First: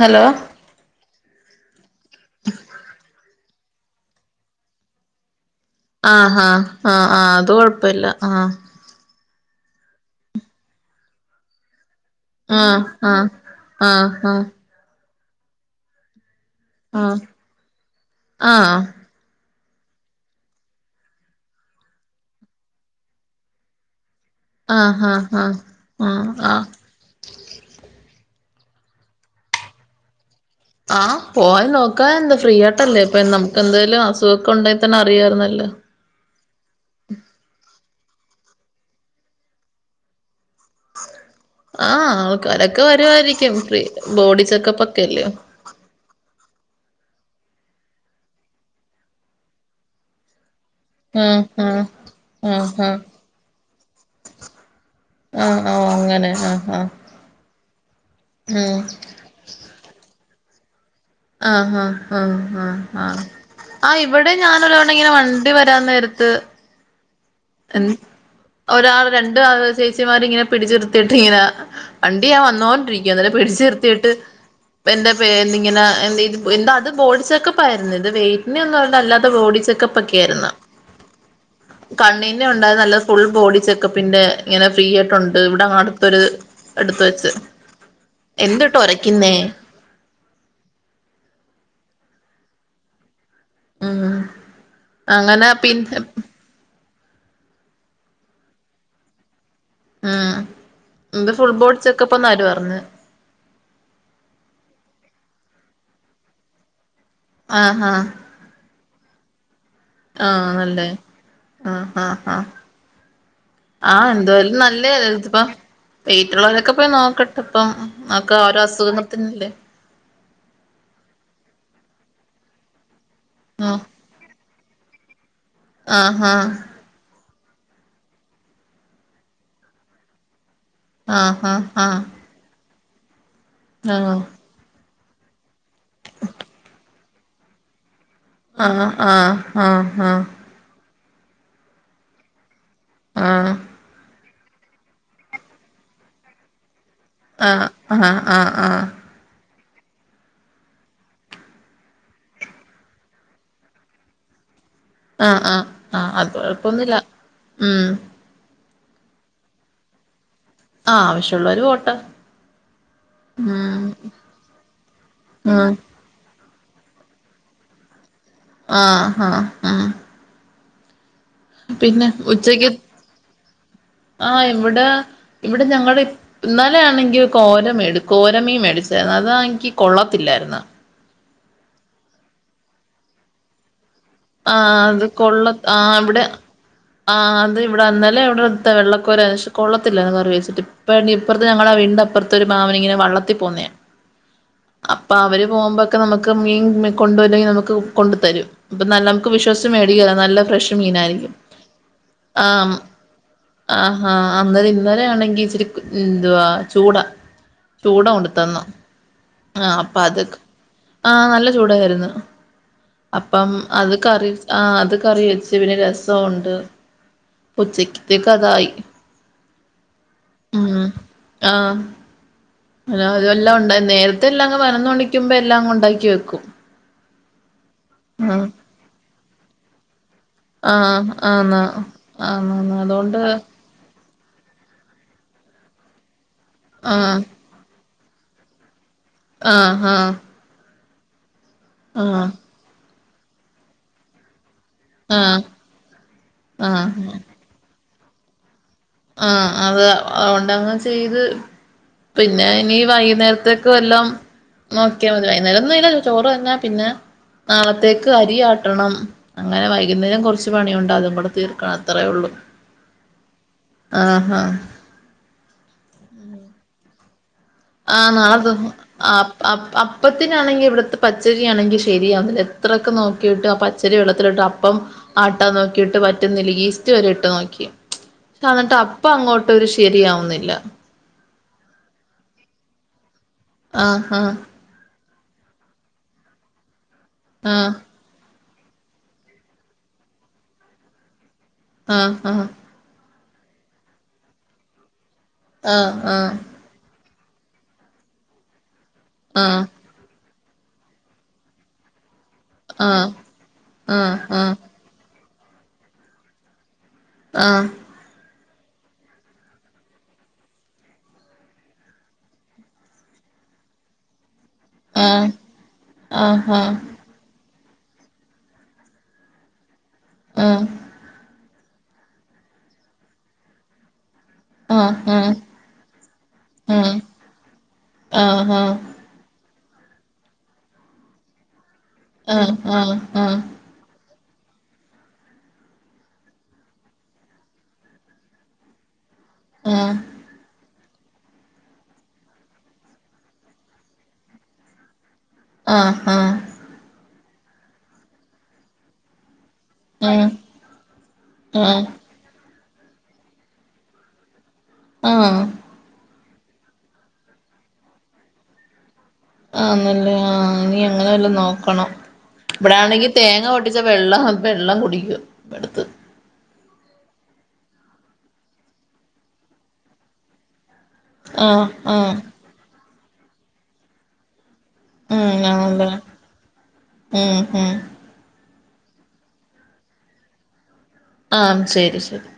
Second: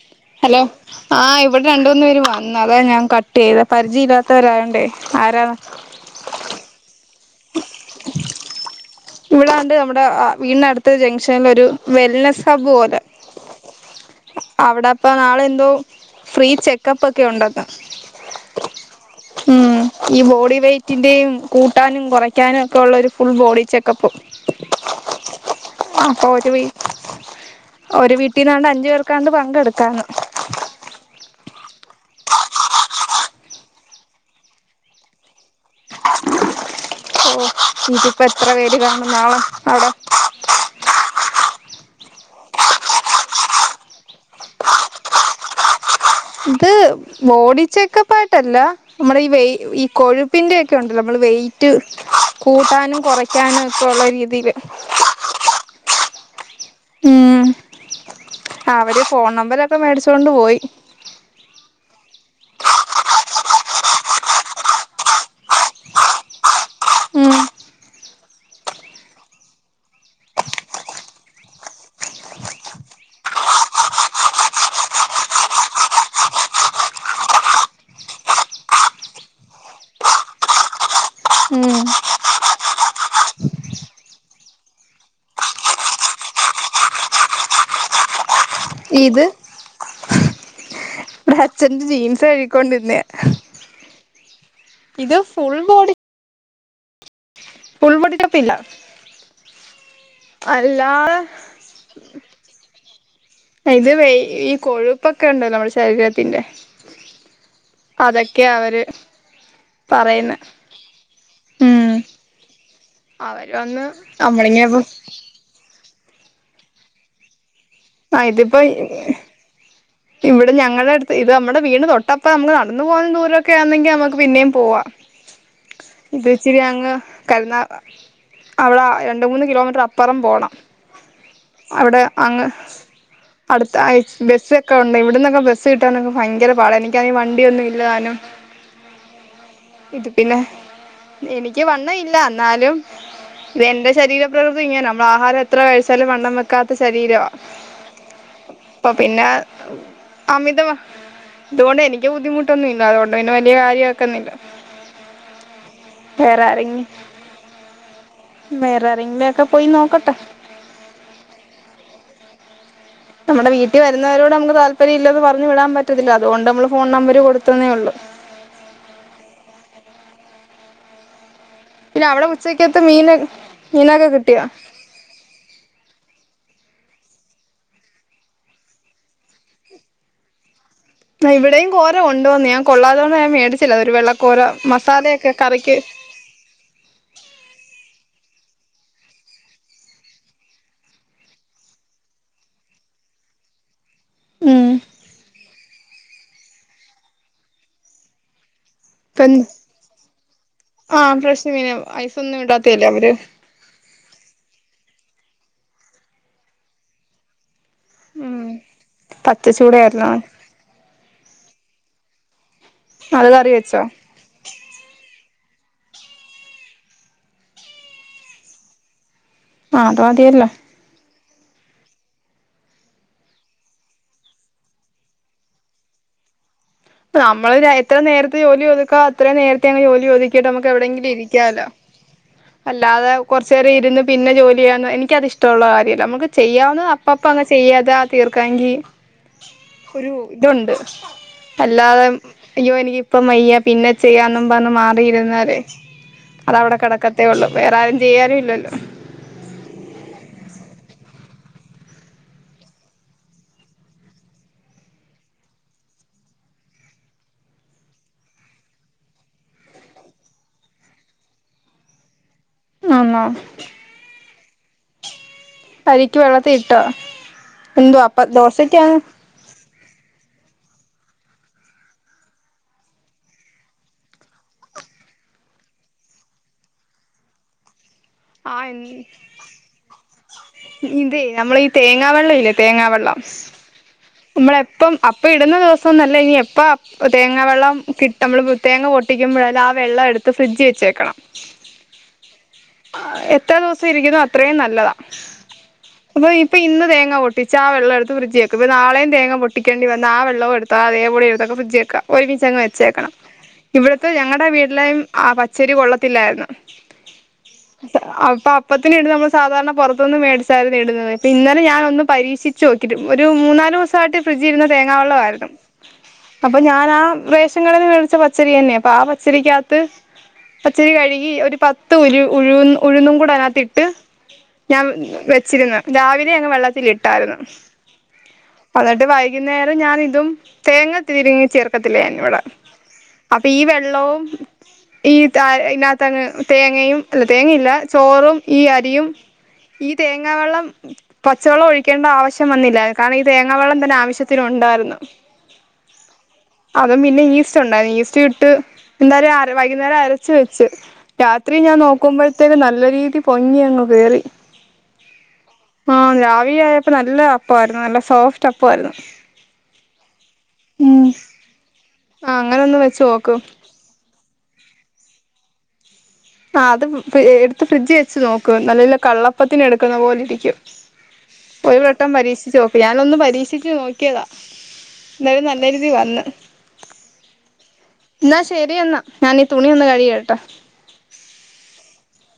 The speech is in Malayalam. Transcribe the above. ഹലോ ഹലോ ആഹ് ഇവിടെ രണ്ട് മൂന്ന് പേര് വന്നു അതാ ഞാൻ കട്ട് ചെയ്ത പരിചയമല്ലാത്തവരായണ്ടേ ആരാ ആഹ് ആഹ് ആഹ് ആഹ് അത് കൊഴപ്പില്ല ആഹ് ഇവിടെണ്ട് നമ്മുടെ വീടിനടുത്ത ജംഗ്ഷനിൽ ഒരു വെള സബ് ആഹ് പോലെ ആഹ് ആഹ് അവിടെ അപ്പൊ നാളെ എന്തോ ഫ്രീ ആഹ് ചെക്കപ്പ്ക്കെ ഉണ്ടന്ന്‌ ആഹ് ഉം ഈ ബോഡി വെയ്റ്റിന്റെയും കൂട്ടാനും കുറയ്ക്കാനും ഒക്കെള്ള ഒരു ഫുൾ ബോഡി ചെ [unintelligible] ആഹ് ആഹ് ആഹ് ആഹ് ഒരു വീ ആഹ് ഒരു വീട്ടീന്നാണ്ട് അഞ്ചു പേർക്കാണ്ട് പങ്കെടുക്കാന്ന് ആഹ് പോയി നോക്കാനേ എന്താ ഫ്രീ ആയിട്ടല്ലേ ഇപ്പ നമുക്ക് എന്തേലും അസുഖമൊക്കെ ഉണ്ടായി തന്നെ അറിയാരുന്നല്ലോ ഓ ഇനിതിപ്പ എത്ര പേര് കാണും നാളെ അവിടെ ആഹ് ആൾക്കാരൊക്കെ വരുമായിരിക്കും ഫ്രീ ബോഡി ചെക്കപ്പ്ക്കെല്ലേ ഇത് ബോഡി ചെക്കപ്പ് ആയിട്ടല്ല നമ്മുടെ ഈ വേ ഈ കൊഴു പ്പിന്റെ ഒക്കെ ഉണ്ടല്ലോ നമ്മള് ആഹ് വെയിറ്റ് ആഹ് ആഹ് ആഹ് കൂട്ടാനും കുറയ്ക്കാനും ഒക്കെള്ള രീതിയില് ആഹ് ആഹ് അങ്ങനെ ആഹ് ആഹ് ഉം ഉം അവര് ഫോൺ നമ്പർക്കെ മേടിച്ചൊണ്ട് പോയി ആഹ് ആഹ് ആഹ് ആഹ് ആഹ് ആഹ് ഇവിടെ ഞാൻ ഒരാള് ഇങ്ങനെ വണ്ടി വരാൻ നേരത്ത് ഉം ഒരാൾ രണ്ട് ചേച്ചിമാര്ങ്ങനെ പിടിച്ചിർത്തിട്ട് ഇങ്ങനെ വണ്ടി ആഹ് വന്നോണ്ടിരിക്കണ്‌ അവരെ പിടിച്ചു നിർത്തിട്ട് എന്താ എ ഇങ്ങനെ എ എന്താ അത് ബോഡി ചെക്കപ്പ് ആയിരുന്നു ഇത് വെറ്റിനെ ഒന്ന പറഞ്ഞാ അല്ലാതെ ബോഡി ചെക്ക പ്പക്കെയായിരുന്നു ഉം കണ്ണിന്റെ ഉണ്ടായത് നല്ല ഫുൾ ബോഡി ചെക്കപ്പിന്റെ ഇങ്ങനെ ഫ്രീ ആയിട്ടുണ്ട് ഇവിടെ അടുത്തൊരു അടുത്ത് വെച്ച് എന്ത്വാ ഇട്ട് ഇത് ഉരയ്ക്കുന്നേ ഇവിടെ അച്ഛന്റെ ജീൻസ് കഴിക്കൊണ്ടിരുന്ന ഉം അങ്ങനെ ഫുൾ ബോഡി പിന്നെ ഫുൾ ചെക്കപ്പ് ഇല്ല ഉം അല്ലാതെ ഇത് ഫുൾ ബോഡി ചെക്കപ്പന്ന അവര് പറഞ്ഞ ഇത് വേ ഈ കൊഴുപ്പൊക്കെ ഉണ്ടല്ലോ നമ്മുടെ ശരീരത്തിന്റെ ആഹ് ആഹ് ഒക്കെ അവര് പറയുന്നെ ആഹ് നല്ലേ ആഹ് ഉം ആഹ് ആഹ് അവര് വന്ന് ആഹ് എന്തായാലും നമ്മളിങ്ങനെ നല്ലയാ ഇതിപ്പം വീട്ടിലുള്ളവരൊക്കെ പോയി നോക്കട്ടെ ഇപ്പം ആ ഇതിപ്പോ ഓരോ അസുഖത്തിനല്ലേ ഇവിടെ ഞങ്ങളുടെ അടുത്ത് ഇത് നമ്മടെ വീട് തൊട്ടപ്പ നമുക്ക് നടന്ന് പോകുന്ന ദൂരമൊക്കെ ആണെങ്കി നമുക്ക് പിന്നെയും പോവാ ആഹ് ആഹ് ഇത്ച്ചിരി അങ്ങ് കരുന്നാക അവടെ രണ്ട് മൂന്ന് കിലോമീറ്റർ അപ്പുറം പോണം ആഹ് ഹാ ഹാ അവിടെ അങ്ങ് അടുത്ത അയ് ബസ് ക്കെ ഒണ്ട് ഇവിടുന്നക്കെ ബസ്സ് കിട്ടാനൊക്കെ ഭയങ്കര പാട എനിക്കാണെ വണ്ടിയൊന്നും ഇല്ലതാനും ആഹ് ആഹ് ആഹ് ഇത് ആഹ് പിന്നെ എനിക്ക് വണ്ണ ഇല്ല എന്നാലും ആഹ് ഇത് എന്റെ ശരീര പ്രകൃതി ഇങ്ങന നമ്മള് ആഹാരം എത്ര കഴിച്ചാലും വണ്ണം വെക്കാത്ത ശരീരാ ആഹ് അഹാ ആഹ് ആഹ് പിന്നെ അമിത തുകൊണ്ട് എനിക്ക് ബുദ്ധിമുട്ടൊന്നുല്ല അതുകൊണ്ടന്നെ വല്ല്യ കാര്യക്കന്നില്ല ആഹ് ആഹ് ആഹ് അത് കൊഴപ്പൊന്നുല്ല ഉം മേരാ റി മക്കയി നോകട്ടെ ആഹ് അവശ്യമുള്ളരു പോട്ടെ നമ്മടെ വീട്ടി ഉം വരുന്നവരോട് നമക്ക് താല്പര്യം ഇല്ലന്ന് പറഞ്ഞു വിടാൻ പറ്റത്തില്ല അതുകൊണ്ട് നമ്മള് ഫോൺ നമ്പര് കൊടുത്തന്നേള്ളൂ ആഹ് ആഹ് ആഹ് പിന്നെ അവിടെ ഉച്ചക്ക് ഉച്ചക്കത്തെ മീന് മീനൊക്കെ കിട്ടിയോ ആഹ് ഇവിടെ ഇവിടെ ഞങ്ങള് ഇന്നലേണെങ്കി കോര മേട് കോരമീൻ മേടിച്ചരുന്നു അതാണെങ്കി കൊള്ളത്തില്ലാര്ന്ന് ഇവിടെയും കോര കൊണ്ടോന്ന് ഞാൻ കൊള്ളാതോണ്ട് ഞാൻ മേടിച്ചില്ല ഒരു വെള്ളക്കോര മസാലയക്കെ കറിക്ക് നമ്മുടെ ആഹ് അത് ഇവിട ഇന്നലെ ഇവിടുത്ത വെള്ളക്കോര ഷ് കൊള്ളത്തില്ലർന്ന് കറി വച്ചിട്ട് പ്പ ഇപ്പർത്തെ ഞങ്ങള ആഹ് വീടിന്റെ ഇപ്പുറ ത്തൊരു മാമൻ ഇങ്ങനെ വള്ളത്തി പോന്നേയ ഉം അപ്പൊ അവര് പോകുമ്പോക്കെ നമക്ക് മീൻ കൊണ്ട പോല്ലെങ്കിൽ നമുക്ക് കൊണ്ടു തരും അപ്പൊ നല്ല നമുക്ക് പിന്നെ വിശ്വാസച്ച് മേടിക്കൻ നല്ല ഫ്രഷ് ആ മീനായിരിക്കും ഫ്രഷ് മീന ഐസൊന്നും ആഹ് ഇടാത്തല്ലേ അവര് ആഹ് ആഹ് അന്നര് ഇന്നലെ ആണെങ്കിൽ ഇച്ചിരി എന്തുവാ ചൂടാ ചൂട ഉം കൊണ്ടുത്തന്നു ആഹ് അപ്പൊ പച്ചച്ചൂടായിരുന്നു അത് ആഹ് നല്ല ചൂടയാരുന്നു അത് കറി അപ്പം വെച്ചോ അത് കറി ആഹ് അത് കറി വെച്ച് പിന്നെ രസം ഒണ്ട് ഉച്ചക്കത്തേക്കതായി ആഹ് അത് മതിയല്ലൊ ഉം ആഹ് അഹ് അതെല്ലാം ഉണ്ടരുന്ന് നേരത്തെ എല്ലാം അങ് പതിനോന്ന് മണിക്ക് മുബേ എല്ലാം അങ് ഉണ്ടാക്കി വെക്കും നമ്മള് എത്ര നേരത്തെ ആഹ് ജോലി ഒത്ക്കാവോ അത്ര നേരത്തങ്ങ് ജോലി ഒത് ക്കിട്ട് നമുക്ക് എവിടെങ്കിലും ആഹ് ആന്ന് ഇരിക്കല്ലോ ആന്നാന്ന് അല്ലാതെ അതുകൊണ്ട് കൊറച്ചേരം ഇരുന്ന് പിന്നെ ജോലി ചെയ്യാവ എനിക്കത്ഷ്ടമുള്ള കാര്യമല്ല നമുക്ക് ചെയ്യാവുന്ന ആഹ് അപ്പപ്പം അങ്ങനെ ചെയ്യാതാ തീർക്കാങ്കി ആഹ് ആഹ് ഇതൊണ്ട് അല്ലാതെ ആഹ് അയ്യോ എനിക്കിപ്പം വയ്യ പിന്നെ ചെയ്യന്നും പറഞ്ഞ് മാ ആഹ് റിയിരുന്നാലേ അത് അവിടെ ആഹ് കിടക്കത്തേ ഉള്ളൂ വേറെ ആരും ചെയ്യാനും ഇല്ലല്ലോ ആഹ് അത് അതുകൊണ്ടങ്ങെ ചെയ്ത് പിന്നെ ഇനി വൈകുന്നേരത്തേക്ക് വല്ലം നോക്കിയ മതി വൈനേരന്നും ഇല്ല ചോറ് തന്നാ പിന്നെ നാളത്തേക്ക് അരിയാട്ടണം അങ്ങനെ വൈകുന്നേരം കുറച്ച് പണിയുണ്ട് അതും കൂടെ തീർക്കണം അത്രേ ഉള്ളൂ ആണോ ആഹ് ആഹ് അരിക്ക് വെള്ളത്തിട്ടോ എന്തുവാ അപ്പ ദോശക്കാണ് അ അപ്പത്തിനാണെങ്കി ഇവിടുത്തെ പച്ചരിയാണെങ്കി ശരിയാവുന്നില്ല എത്രൊക്കെ നോക്കിട്ട് ആഹ് പ ച്ചരി വെള്ളത്തിലിട്ട് അപ്പം ആട്ടാൻ നോക്കിട്ട് പറ്റുന്നില്ല ഈസ്റ്റ് വരെട്ട് നോക്കി അന്നട്ട് ആ അപ്പം അങ്ങോട്ട് ഒരു ശരിയാവുന്നില്ല ഇതെ നമ്മളെ ഈ തേങ്ങാവെള്ളം ഇല്ലേ തേങ്ങാവെള്ളം ആഹ് ആഹ് മളേ എപ്പം അപ്പ ഇടുന്ന ദിവസം എന്നല്ല ഇനി എപ്പ അഹ് തേങ്ങ ആഹ് വെള്ളം കി നമ്മള്പ്പം തേങ്ങ പൊട്ടിക്കുമ്പോഴാലും ആഹ് വെള്ളം എടുത്ത് ഫ്രിഡ്ജി വെച്ചേക്കണം ആഹ് ആഹ് എത്ര ദിവസം ഇരിക്കുന്നോ അത്രയും നല്ലതാ ആഹ് ആഹ് ഇപ്പി ഇന്ന് തേങ്ങ പൊട്ടിച്ച ആഹ് വെള്ളം എടുത്ത് ഫ്രഡ്ജിവെക്കും ഇപ്പ നാളെയും തേങ്ങ ആഹ് പൊട്ടിക്കേണ്ടിവന്ന ആഹ് വെള്ളം എടുത്ത് താഴെ പൊളി എടുത്തക്ക് ഫ്രഡ്ജി വെക്ക ഒരുമിച്ച് അങ്ങ് ആഹ് ആഹ് വെച്ചേക്കണം ഇടുത്തെ ഞങ്ങളടെ ആഹ് വീട്ടിലെയും ആഹ് പച്ചരി കൊള്ളത്തില്ലായിരുന്നു ആഹ് അപ്പൊ അപ്പത്തിനെണ്ട് നമ്മൾ സാധാരണ പൊറത്തുന്ന് മേടിച്ചായിരുന്നു ഇടുന്നത് ഇന്നലെ ഞാൻ ഒന്ന് പരീഷി ച്ചു നോക്കി ഒരും മൂന്നാല് ഊസായിട്ട് ഫ്രിഡ്ജി ഇരുന്ന തേങ്ങാവെള്ള ആയിരുന്നു ആഹ് ആഹ് ആഹ് അപ്പൊ ഞാൻ ആഹ് റേഷൻ കടേന്ന് വേ ച്ച പച്ചരി തന്നെ അപ്പ ആ പച്ചരിക്കകത്ത് ആഹ് പച്ചരി കഴുകി ഒരു പത്ത് ഉരു ഉഴുന്ന് ഉഴുന്നും കൂടെ അതിനകത്തി ഇട്ട് ഞാൻ ആഹ് ആഹ് ആഹ് ആഹ് വെച്ചിര്ന്ന് രാവിലെ അങ്ങ് വെള്ളത്തില് ഇട്ടായിര്ന്ന് ആ ആ അന്ന്ട്ട് വൈകുന്നേരം ഞാനിതും തേങ്ങ തിരിങ്ങി ചേർ ക്കത്തില്ലെ എന്നോട ആഹ് ആഹ് അപ്പൊ ഈ വെള്ളവും ഈ താ ഇന്നാത്തങ്ങ് തേങ്ങയും അല്ല തേങ്ങയില്ല ചോറും ഈ അരിയും ഈ തേങ്ങാവെള്ളം പച്ചവെള്ളം ഒഴിക്കേണ്ട ആവശ്യം വന്നില്ല കാരണം ഈ തേങ്ങ വെള്ളം തന്നെ ആവശ്യത്തിന് ഒണ്ടായിരുന്നു ആഹ് ആഹ് അതും പിന്നെ ഈസ്റ്റ് ഒണ്ടയി ഈസ്റ്റ് ഇട്ട് എന്താര് വൈകുന്നേരം ആഹ് ആഹ് ആഹ് അരച്ച് വെച്ച് രാത്രി ഉം ഞാൻ ആഹ് നോക്കുമ്പോഴ്ത്തേന് നല്ല രീതി പൊങ്ങി അങ്ങ് കേറി ആഹ് ആ രാവിലെ ആയപ്പോ നല്ല അപ്പം ആയിരുന്നു നല്ല സോഫ്റ്റ് അപ്പം ആയിരുന്നു ആ നല്ലെ ആ ഇനി അങ്ങനെ വല്ലോ നോക്കണം ആഹ് അങ്ങനൊന്ന് വെച്ച് ഇവ്ടാണെങ്കി നോക്ക് തേങ്ങ പൊട്ടിച്ച വെള്ള വെള്ളം കുടിക്കും എടുത്ത് ആ അത് എടുത്ത് ഫ്രിഡ്ജി വെച്ച് നോക്ക് നല്ല കള്ളപ്പത്തിന് എടുക്ക്ന്ന പോലിരിക്കും ആഹ് ഒരു വട്ടം ആഹ് പരീക്ഷിച്ച് നോക്ക് ഞാനൊന്ന് പരീക്ഷിച്ച് നോക്കിയതാ ഉം എന്തായാലും നല്ല ആണല്ലെ രീതി വന്ന് ഉം ഉം ന്നാ ശരിയെന്നാ ഞാനീ തുണി ഒന്ന് കഴികിയിടട്ടെ ആഹ് ശെരി ശെരി